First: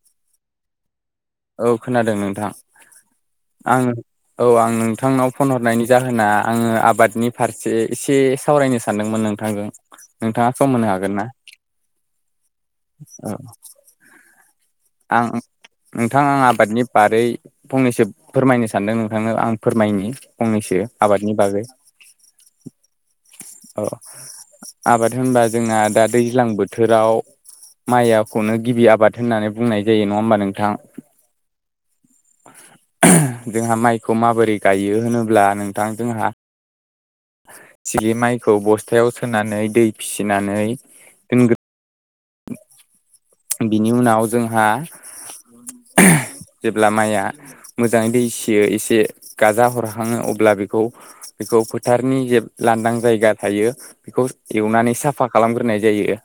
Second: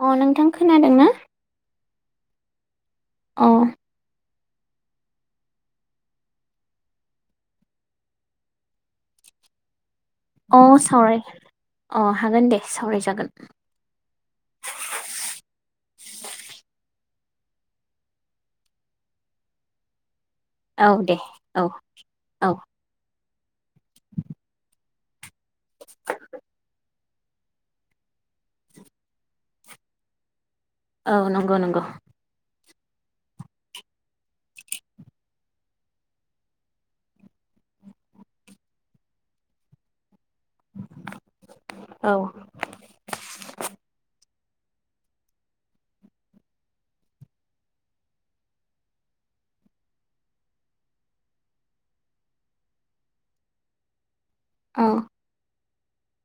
अ नोंथां खोनादों ना? औ खोनादों नोंथां अ आं औ आं नोंथांनाव फन हरनायनि जाहोना आङो आबादनि फारसे एसे सावरायनो सानदोंमोन। नोथांजों नोंथाङा अ सम होनो हागोन सावराय ना अ हागोन दे सावरायजागोन औ आं नोंथां आं आबादनि बारै फंनैसो फोरमायनो सानदों नोंथांनो आं फोरमायनि फंनैसो औ दे आबादनि बागै औ औ अ आबाद होनबा जोंना दा दैज्लां बोथोराव माइआखौनो गिबि आबाद होननानै बुंनाय जायो नङा होमबा नोंथां औ नंगौ नंगौ जोंहा माइखौ माबोरै गायो होनोब्ला नोंथां जोंहा सिगि माइखौ बस्थायाव सोनानै दै फिसिनानै दोनग्रो औ हा जेब्ला माइआ मोजाङै दैसियो एसे गाजा हरखाङो अब्ला बेखौ बेखौ फोथारनि जे लांदां जायगा थायो बेखौ औ एवनानै साफा खालामग्रोनाय जायो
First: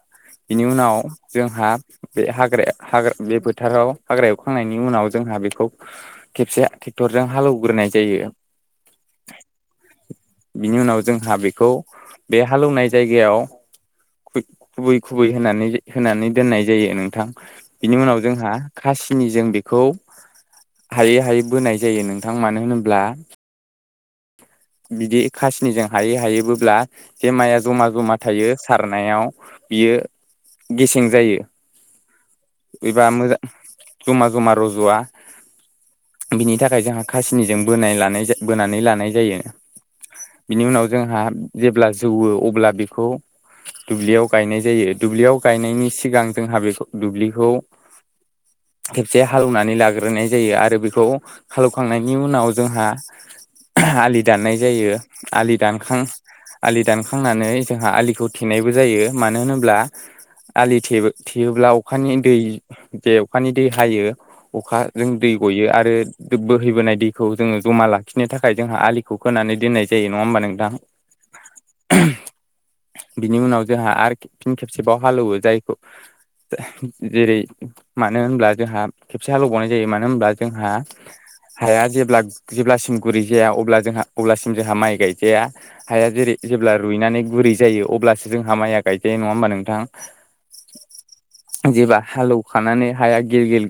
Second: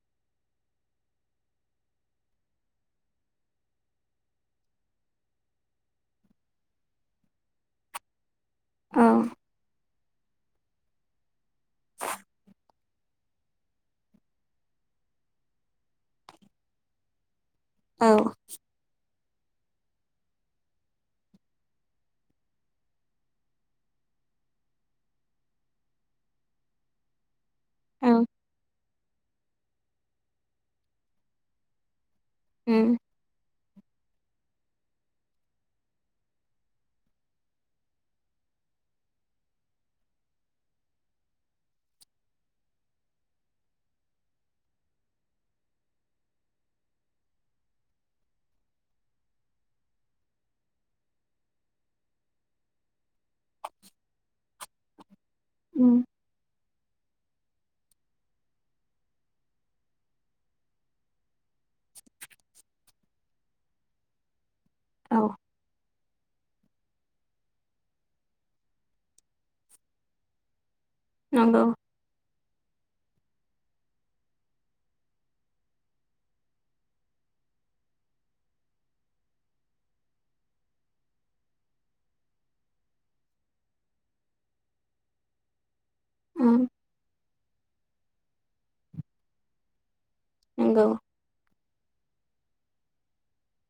बेनि उनाव जोंहा बे हाग्रायाव हाग्रा बे बोथोराव हाग्रा एवखांनायनि उनाव जोंहा बेखौ खेबसेे टेक्थरजों हालौवग्रोनाय जायो। औ बिनि उनाव जोंहा बेखौ बे हालेवनाय जायगायाव खुबै खुबै होनानै होनानै दोननाय जायो नोंथां बिनि औ उनाव जोंहा खासि खिनि जों बेखौ हायै हायै बोनाय जायो नोंथां मानो होनोब्ला बिदि खासिनिजों हायै हायै बोब्ला बे माइया जमा औ जमा थायो सा रनायाव बियो गेसें जायो उम एबा मोजा जमा जुमा रजआ बिनि थाखाय जोंहा खासिनिजों बोनाय लानाय जायो बोनानै लानाय जायो बिनि उनाव जोंहा जेब्ला जौवो अब्ला बेखौ दुब्लियाव गायनाय जायो दुब्लियाव गायनायनि सिगां जोंहा बेखौ दुब्लिखौ [inaudible] खेबसे हालेवनानै लाग्रोनाय जायो आरो बेखौ हालौवखांनायनि उनाव जोंहा आलि दाननाय जायो आलि दानखां उम आलि दान खांनानै जोंहा आलिखौ थेनायबो जायो मानो होनोब्ला आलि थे थेयोब्ला अखानि दै बे अखानि दै हायो अखाजों औ दै गयो आरो बोहैबोनाय दैखौ जोङो जमा लाखिनो थाखाय थाखाय जोंहा आलिखौ खोनानै दोननाय जायो नङा ओमबा नोंथां नंगौ बिनि उनाव जोंहा आरो फिन खेबसेबाव हालेवो जायखौ जेरै मानो होनब्ला जोंहा खेबसे हालेबावनाय जायो मानो होनब्ला जोंहा हाया जेब्ला जेब्लासिम गुरै जाया अब्ला जोंहा अब्लासिम जोंहा माइ गायजाया हाया जेरै उम जेब्ला रुइनानै गुरै जायो अब्लासो जोंहा माइ गायजायो नङा होमबा नोंथां नंगौ हालौवखानानै हाया गेल- गेल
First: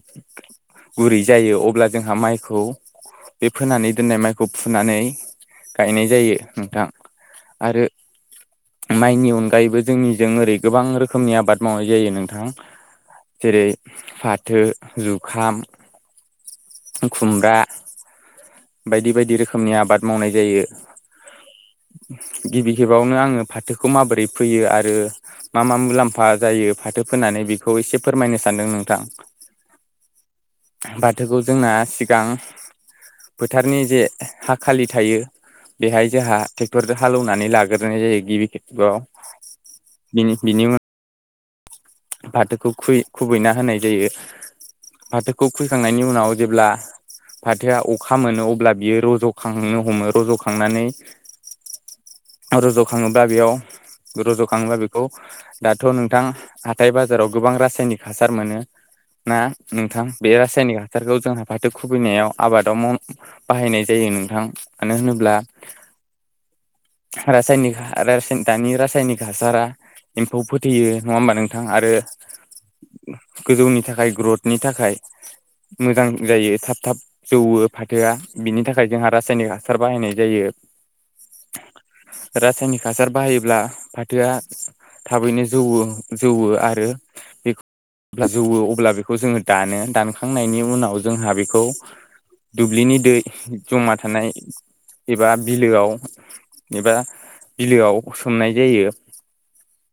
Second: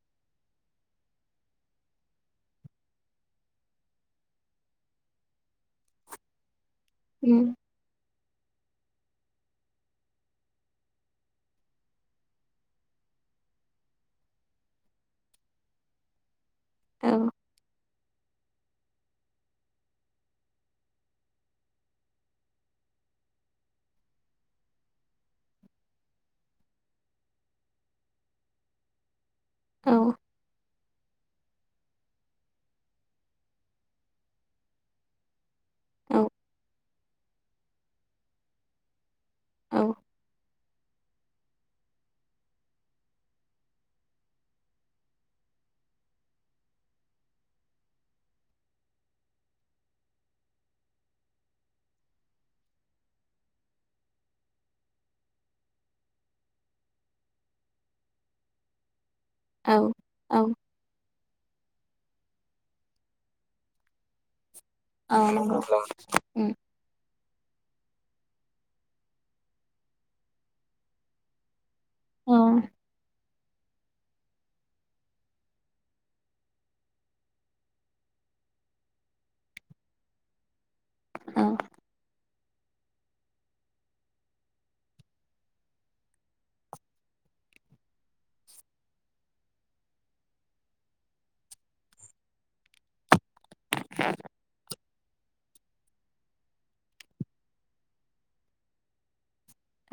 गुरै जायो अब्ला जोंहा माइखौ बे फोनानै दोननाय माइखौ फुनानै गायनाय जायो नोंथां उ आरो माइनि अनगायैबो जोंनिजों ओरै गोबां रोखोमनि आबाद मावनाय जायो नोंथां जेरै फाथो, जुखाम, औ खुमब्रा बायदि बायदि रोखोमनि आबाद मावनाय जायो गिबि खेबावनो आङो फाथोखौ माबोरै फोयो आरो मा मा मुलाम्फा जायो फाथो फोननानै बेखौ एसे फोरमायनो सानदों नोंथां औ फोथोरखौ जोंना सिगां फोथारनि जे हा खालि थायो बेहाय जोंहा ट्रेक्टर हालेवनानै लाग्रोनाय जायो गिबि खेआव औ बिनि बिनि उनाव फाथोखौ खु खुबैना होनाय जायो फाथोखौ खुइखांनायनि उनाव जेब्ला फाथोआ अखा मोनो अब्ला बियो रज'खांनो हमो रज'खांनानै रज' खाङोब्ला बेयाव रज' खाङोब्ला बेखौ दाथ' नोंथां हाथाय बाजाराव गोबां रासायनिक हासार मोनो ना नोंथां बे औ रासायनिक हासारखौ जोंहा फाथो खुबैनायाव आबादाव बाहायनाय जायो नोंथां मानो आ होनोब्ला नंगौ रासायनिक दानि रासायनिक हासारा एम्फौ फोथैयो नङा होमबा नों आरो औ गोजौनि थाखाय ग्रथनि थाखाय मोजां जायो थाब - थाब जौवो फाथोआ बिनि थाखाय जोंहा रासायनिक हासार बाहायनाय जायो औ रासायनिक हासार बाहायोब्ला फाथोआ थाबैनो जौ जौवो आरो बेखौ अब्ला जौवो अब्ला बेखौ जोङो दानो दानखांनायनि उनाव जोंहा बेखौ दुब्लिनि दै जमा थानाय एबा बिलोआव एबा बिलोआव सोमनाय जायो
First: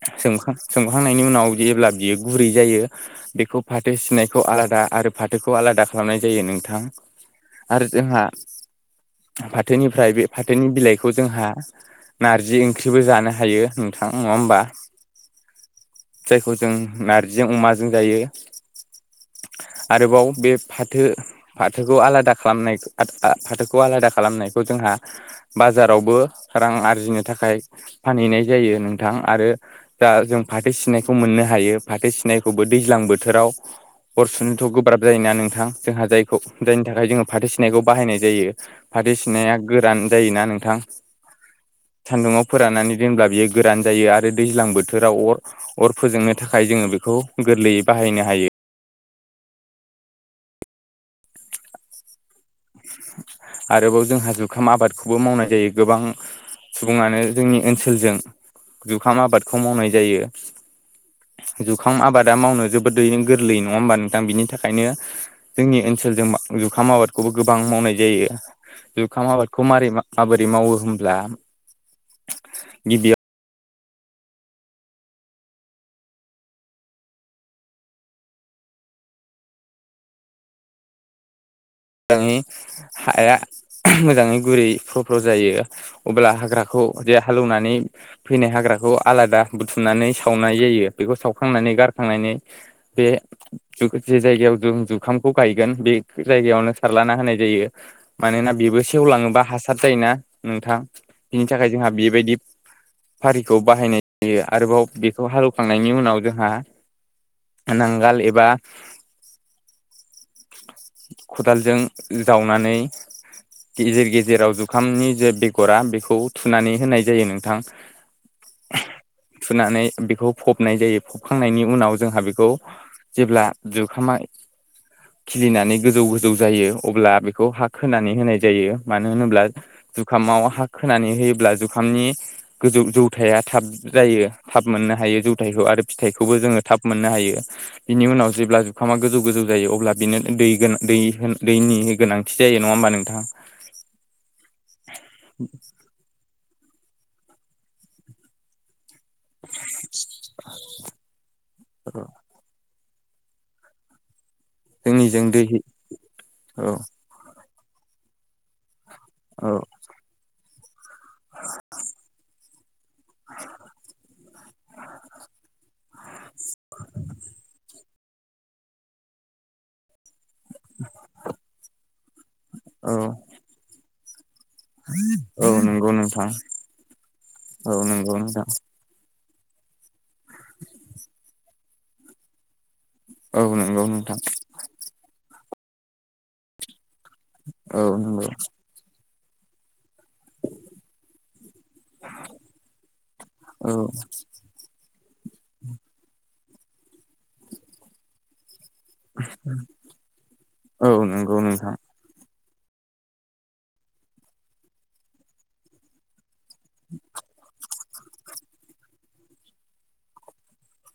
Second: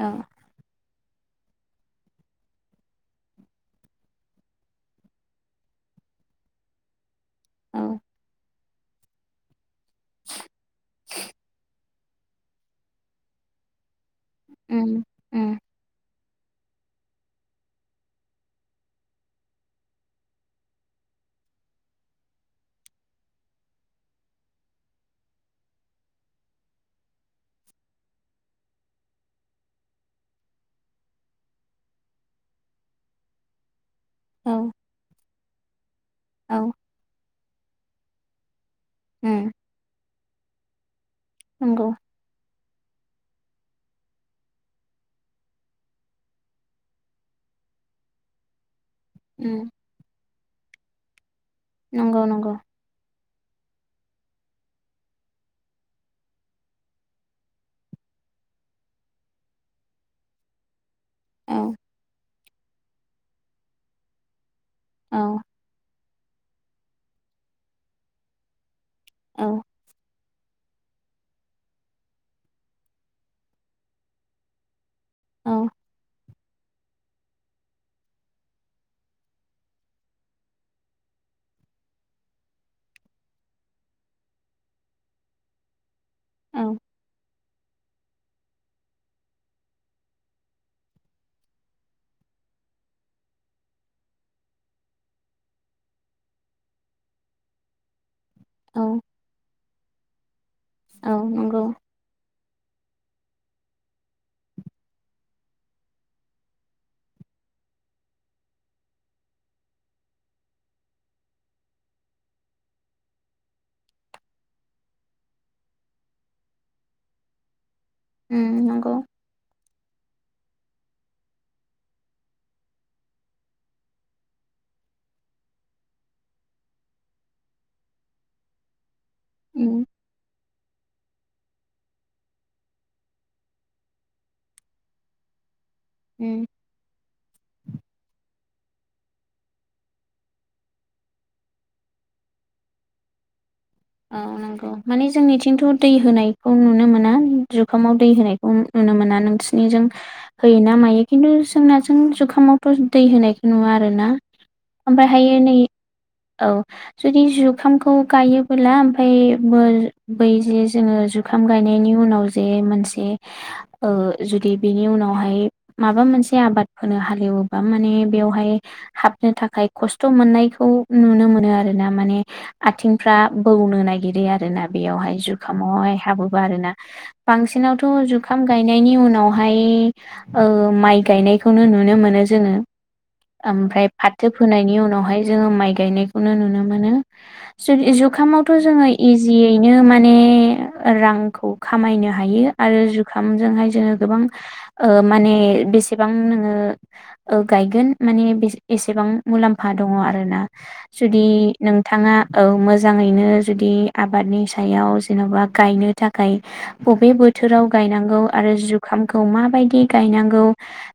औ सोमखां सोमखांनायनि उनाव जेब्ला बियो गुरै जायो बेखौ फाथो सिनायखौ आलादा आरो फाथोखौ आलादा खालामनाय जायो नोंथां औ आरो जोंहा फाथोनिफ्राय बे फाथोनि बिलाइखौ जोंहा नारजि ओंख्रिबो जानो हायो नोंथां नङा हबा उम उम खौ जों नार्जिजों अमाजों जायो आरोबाव बे फाथो - फाथोखौ आलादा खालामनाय फाथोखौ आलादा खालामनायखौ जों जोंहा बाजारावबो रां आरजिनो थाखाय फानहैनाय जायो नोंथां आरो दा जों फाथो सिनायखौ मोननो हायो फाथो सिनायखौबो दैज्लां बोथोराव औ हरसुनोथ' गोब्राब जायोना नोंथां जोंहा जायखौ औ जायनि थाखाय जोङो फाथो सिनायखौ बाहायनाय जायो फाथै उम सिनाया गोरान जायोना नोंथां नंगौ सान्दुङाव फोराननानै जेब्ला बियो गोरान जायो आरो दैज्लां बोथोराव अर अर फोजोंनो थाखाय जोङो बेखौ गोरलैयै बाहायनो हायो उम नंगौ नंगौ आरोबाव जोंहा जुखाम आबादखौबो मावनाय जायो गोबां सुबुङानो जोंनि ओनसोलजों जुखाम आबादखौ मावनाय जायो औ जुखाम आबादा मावनो जोबोदैनो गोरलै नङा होमबा नोंथां बिनि थाखाय बेनिखायनो औ जोंनि ओनसोलजों जुखाम आबादखौबो गोबां मावनाय जायो जुखाम औ आबादखौ माबोरै मावो होनोब्ला गिबियाव औ मोजाङै हाया मोजांङै गुरै फ्र फ्र जायो अब्ला हाग्राखौ हालौवनानै फैनाय हाग्राखौ आलादा बुथुमनानै सावनाय जायो बेखौ सावखांनानै बे जे जायगायाव जुखामखौ गायगोन बे जायगायावनो सारलाना होनाय जायो मानोना बेबो औ सेवलांङोबा हासार जायोना नोंथां औ बिनि नंगौ थाखाय जोंहा बेबायदि फारिखौ बाहायनाय जायो आरोबाव बेखौ हालौवखांनायनि उनाव जोंहा नांगाल एबा खदालजों जावनानै गेजेर गेजेराव जुखामनि जे बेगरा बेखौ थुनानै होनाय जायो नोंथां ओम नंगौ थुनानै बेखौ फबनाय जायो फबखांनायनि उनाव जोंहा बेखौ जेब्ला जुखामा खिलिनानै गोजौ गोजौ जायो अब्ला बेखौ हा खोनानै होनाय जायो मानो होनोब्ला उम जुखामाव हा खोनानै होयोब्ला जुखामनि गोजौ जौथाया थाब जायो थाब मोननो हायो जौथायखौ आरो फिथाइखौबो उम जोंङो थाब मोननो हायो बिनि उनाव जेब्ला जुखामा गोजौ गोजौ जायो अब्ला बिनो दै गोनां दै दैनि गोनांथि जायो नंङा होमबा नोंथां औ नांगौ माने जोंनिथिंथ' दै होनाय खौ नुनो मोना जुखामाव दै होनायखौ नुनो मोना नोंसिनिजों होयो ना मायो खिन्थु जोंना जों जुखामावथ दै होनायखौ नुवा आरोना जोंनिजों ओमफ्रायहायो दै नै औ जुदि जुखामखौ गायोबोला ओमफ्राय औ बै जे जोंङो जुखाम गायनायनि उनाव जे मोनसे ओ जुदि बेनि उनावहाय माबा मोनसे आबाद हालेवोबा माने बेवहाय हाब बिनो थाखाय खस्थ मोननाय खौ नुनो मोनो आरो ना माने औ आथिंफ्रा बौनो नागिरो आरो आरोना बेयावहाय औ नंगौ जुखामावहाय नोंथां हाबोबा आरोना औ बांसिनावथ' नंगौ जुखाम नोंथां गायनायनि उनाव बेहाय माइ गायनायखौनो नुनो मोनो जोंङो औ नंगौ ओमफ्राय नोंथां फाथो फोनायनि उनावहाय जोंङो माइ गायनायखौनो नुनो मोनो औ नंगौ जुखामावथ' जोंङो इजियैनो मान रांखौ खामायनो हायो आरो जुखामजोंहाय औ जोंङो गोबां माने बेसेबां नोंङो गायगोन माने बे एसेबां मुलाम्फा दंङ आरोना औ जुदि नंगौ नोंथां नोंथाङा ओ मोजाङैनो जुदि आबादनि सायाव जेनबा गायनो थाखाय बबे बोथोराव गायनांगौ आरो जुखामखौ माबायदि गायनांगौ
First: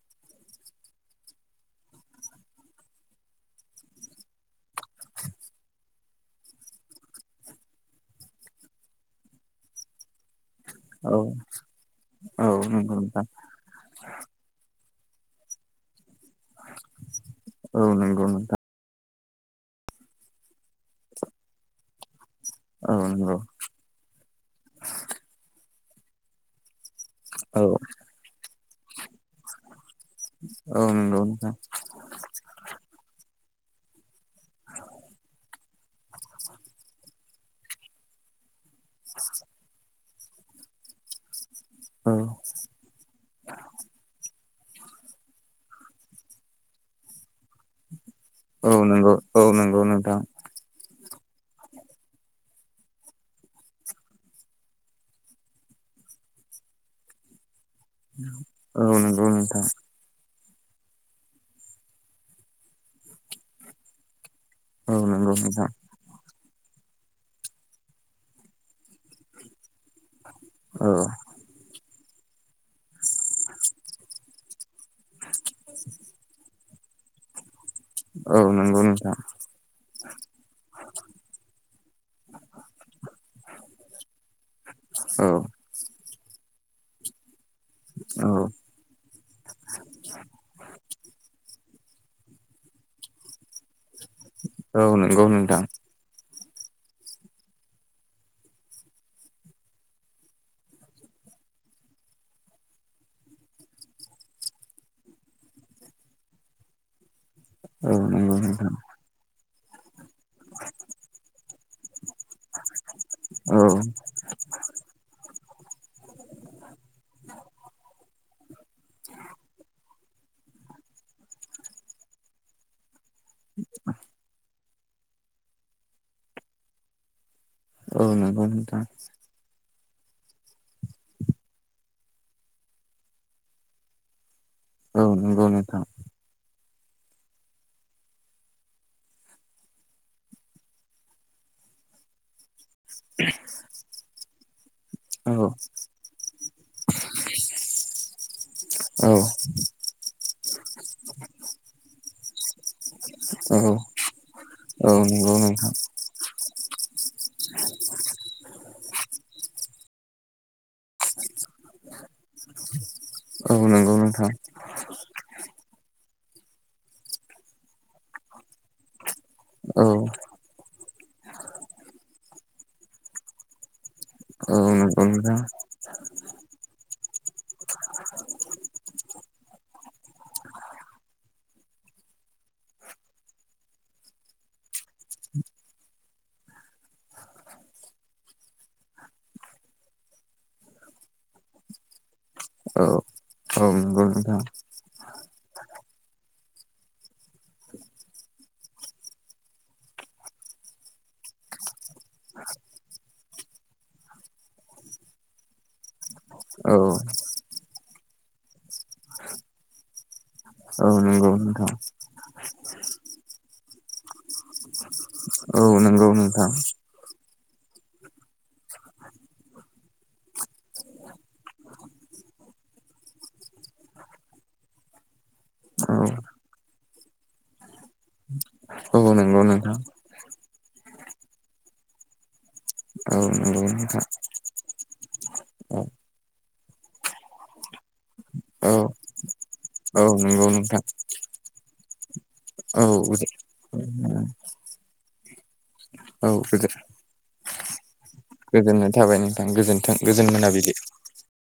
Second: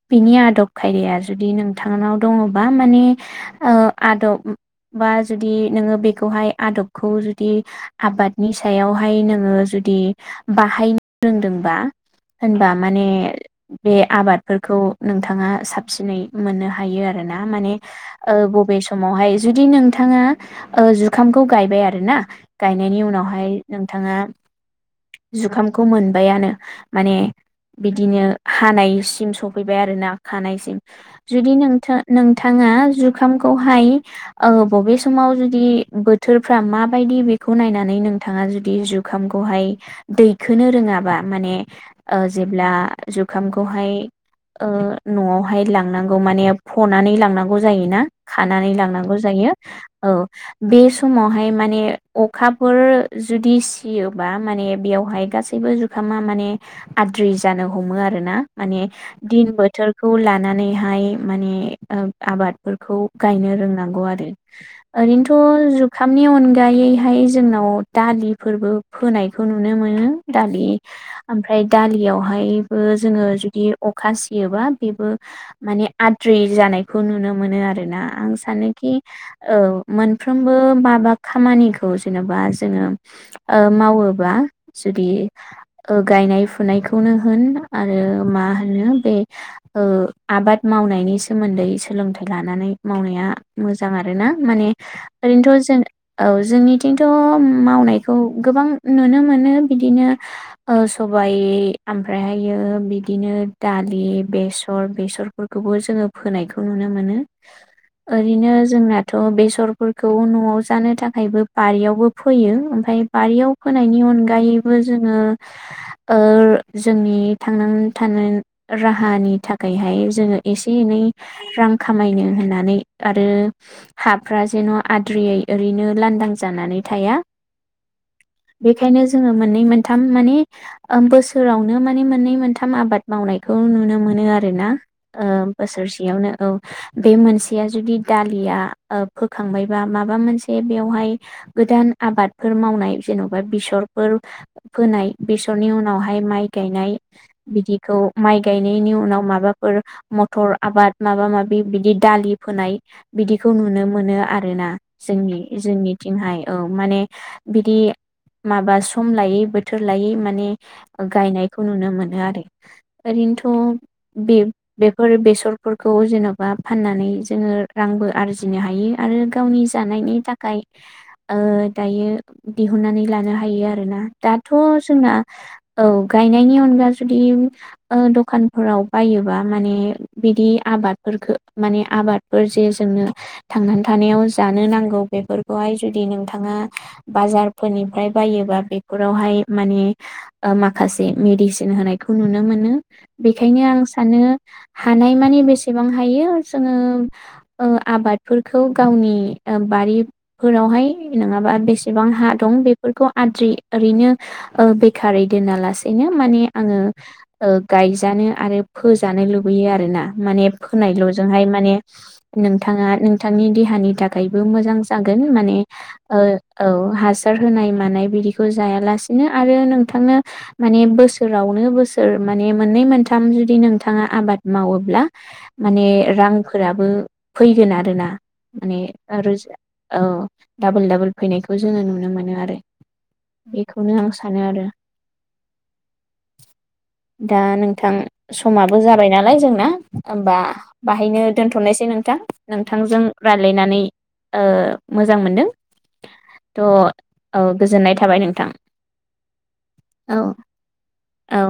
बिनि आदब खायदाया जुदि नों थांनाव दंङबा मानि आदब बा जुदि नोंङो बेखौहाय आदबखौ जुदि आबादनि सायावहाय नोंङो जुदि बाहायनो औ रोंदोंबा औ होनबा नंगौ माने नोंथां बे आबादफोरखौ नोंथाङा साबसिनै मोननो हायो आरो ना माने औ नंगौ नोंथां बबे समाव समावहाय जुदि नोंथाङा जुखामखौ गायबाय आरो ना औ गायनायनि नंगौ उनावहाय नोंथाङा जुखामखौ मोनबायानो माने औ बिदिनो हानायसिम सौफैबाय आरोना [unintelligible] औ नंगौ जुदि नोंथां नोंथाङा जुखाम खौहाय ओ बबे समाव जुदि खौ नायनानै नोंथाङा जुदि जुखामखौहाय दैखोनो रोंङाबा माने औ ओ जेब्ला जुखामखौहाय ओ नआवहाय लांनांगौ माने फनानै लांनांगौ जायोना औ खानानै नंगौ लांनांगौ औ जायो नंगौ औ नोंथां बे समावहाय माने अखाफोर जुदि सियोबा माने बेयावहाय गासैबो जुखामा माने आद्रि जानो हमो आरो ना औ माने नंगौ दिन नोंथां बोथोरखौ लाना नानैहाय माने ओ आबादफोरखौ गायनो रोंनांगौ आरो औ नंगौ थ' नोंथां जुखामनि अनगायैहाय जोंनाव दालिफोरबो फोनायखौ नु नुनो मोनो दालि औ ओमफ्राय दालियावहायबो जोङो जुदि अखा सियोबा बेबो माने आद्रि जानायखौ नुनो मोनो आरो आरोना आं औ नंगौ सानोखि नोंथां औ मोनफ्रोमबो माबा खामानिखौ जेनेबा जोङो ओ मावोबा जुदि औ गायनाय ओ फुनायखौनो होन आरो औ मा होनो बे ओ आबाद मावनायनि सोमोन्दै सोलोंथाइ लानानै मावनाया मोजां आरोना माने औ नंगौ नोंथां ओरैनोथ' जों औ जोंनिथिंथ' मावनायखौ गोबां नुनो मोनो बिदिनो ओ सबा सबाय ओमफ्रायहायो बिदिनो दालि बेसर बेसरफोरखौबो जोङो फोनायखौ नुनो मोनो औ नंगौ ओरैनो नोंथां जोंनाथ' बेसर फोरखौ न'आव जानो थाखायबो बारियावबो फोयो ओमफ्राय बारियाव औ फोनायनि अनगायैबो जोङो ओ जोंनि थांनां थानो राहानि थाखायहाय जों एसे एनै रां खामायनो होननानै आरो हाफ जेन' आद्रियै ओरैनो लांदां जानानै थाया औ नंगौ नोंथां बेखायनो जोङो मोननै मोन मोनथाम माने ओ बोसोरावनो मान्नै मोनथाम आबाद मावनायखौ नुनो मोनो आरो आरोना औ ओ नंगौ नोंथां बोसोरसेयावनो औ बे मोनसेया जुदि दालिया फोखांबायबा माबा मोनसे बेयावहाय गोदान आबादफोर माव मावनाय जेनबा बेसरफोर फोनाय औ बेसरनि उनावहाय माइ गायनाय बिदि खौ माइ गायनायनि औ उनाव माबाफोर मथर आबाद माबा माबि बिदि दालि फोनाय बिदिखौ औ नुनो मोनो आरोना औ नंगौ जोंनि नोंथां जोंनिथिंहाय औ माने बिदि माबा सम लायै बोथोर लायै माने गायनाय खौ नुनो मोनो आरो औ ओरैनोथ' नंगौ नोंथां बे बेफोर बेसरफोरखौ जेन' बा फाननानै जोङो रांबो आरजिनो हायो आरो गावनि औ जानायनि थाखाय ओ दायो दिहुननानै लानो हायो आरो ना दाथ' औ जोंना नंगौ औ गायनायनि अनगा जु दि ओ दखानफोराव बायोबा माने बिदि आबादफोरखौ माने आबादफोर जे जोंनो थांनानै थानायाव जानो नांगौ बेफोरखौहाय जुदि नोंथाङा बाजारफोरनिफ्राय बायो बा बेफोरावहाय माने ओ माखासे मदिसिन होनायखौ नुनो मोनो नोंथां औ बेखायनो औ आं नंगौ सानो नोंथां हानाय मानि बे बेसेबां हायो जोङो ओ आबाद फोरखौ गावनि ओ बारिफोरावहाय नङाबा बेसेबां हा दं बेफोरखौ आ आद्रि ओरैनो ओ बेखारै दोना लासेनो माने आङो औ ओ गायजानो आरो फोजानो लुबैयो आरोना माने औ फोनायल' नंगौ जोंहाय नोंथां माने नोंथाङा नोंथांनि देहानि थाखायबो मोजां जागोन माने औ नंगौ ओ औ नोंथां हास फोर होनाय मानाय बिदिखौ जायालासेनो आरो नोंथांनो माने बोसोरावनो बोसोर माने मोननै मोनथाम जुदि नोंथाङा आबाद मावोब्ला माने औ रांफोराबो फैगोन आरोना माने औ नंगौ रोजा नोंथां औ डाबोल डाबोल फैनायखौ जोङो नुनो मोनो आरो औ नंगौ बेखौनो नोंथां आं सानो आरो दा नोंथां औ समाबो औ जाबाय नालाय जोंना औ ओमबा नंगौ नोंथां बाहायनो दोनथ'नायसै नोंथां औ दे नानै ओ मोजां मोनदों। औ थ' गोदोर। औ गोजोननाय था गोजोननाय थाबाय नोंथां गोजोन्थों औ गोजोन मोनाबिलि। औ।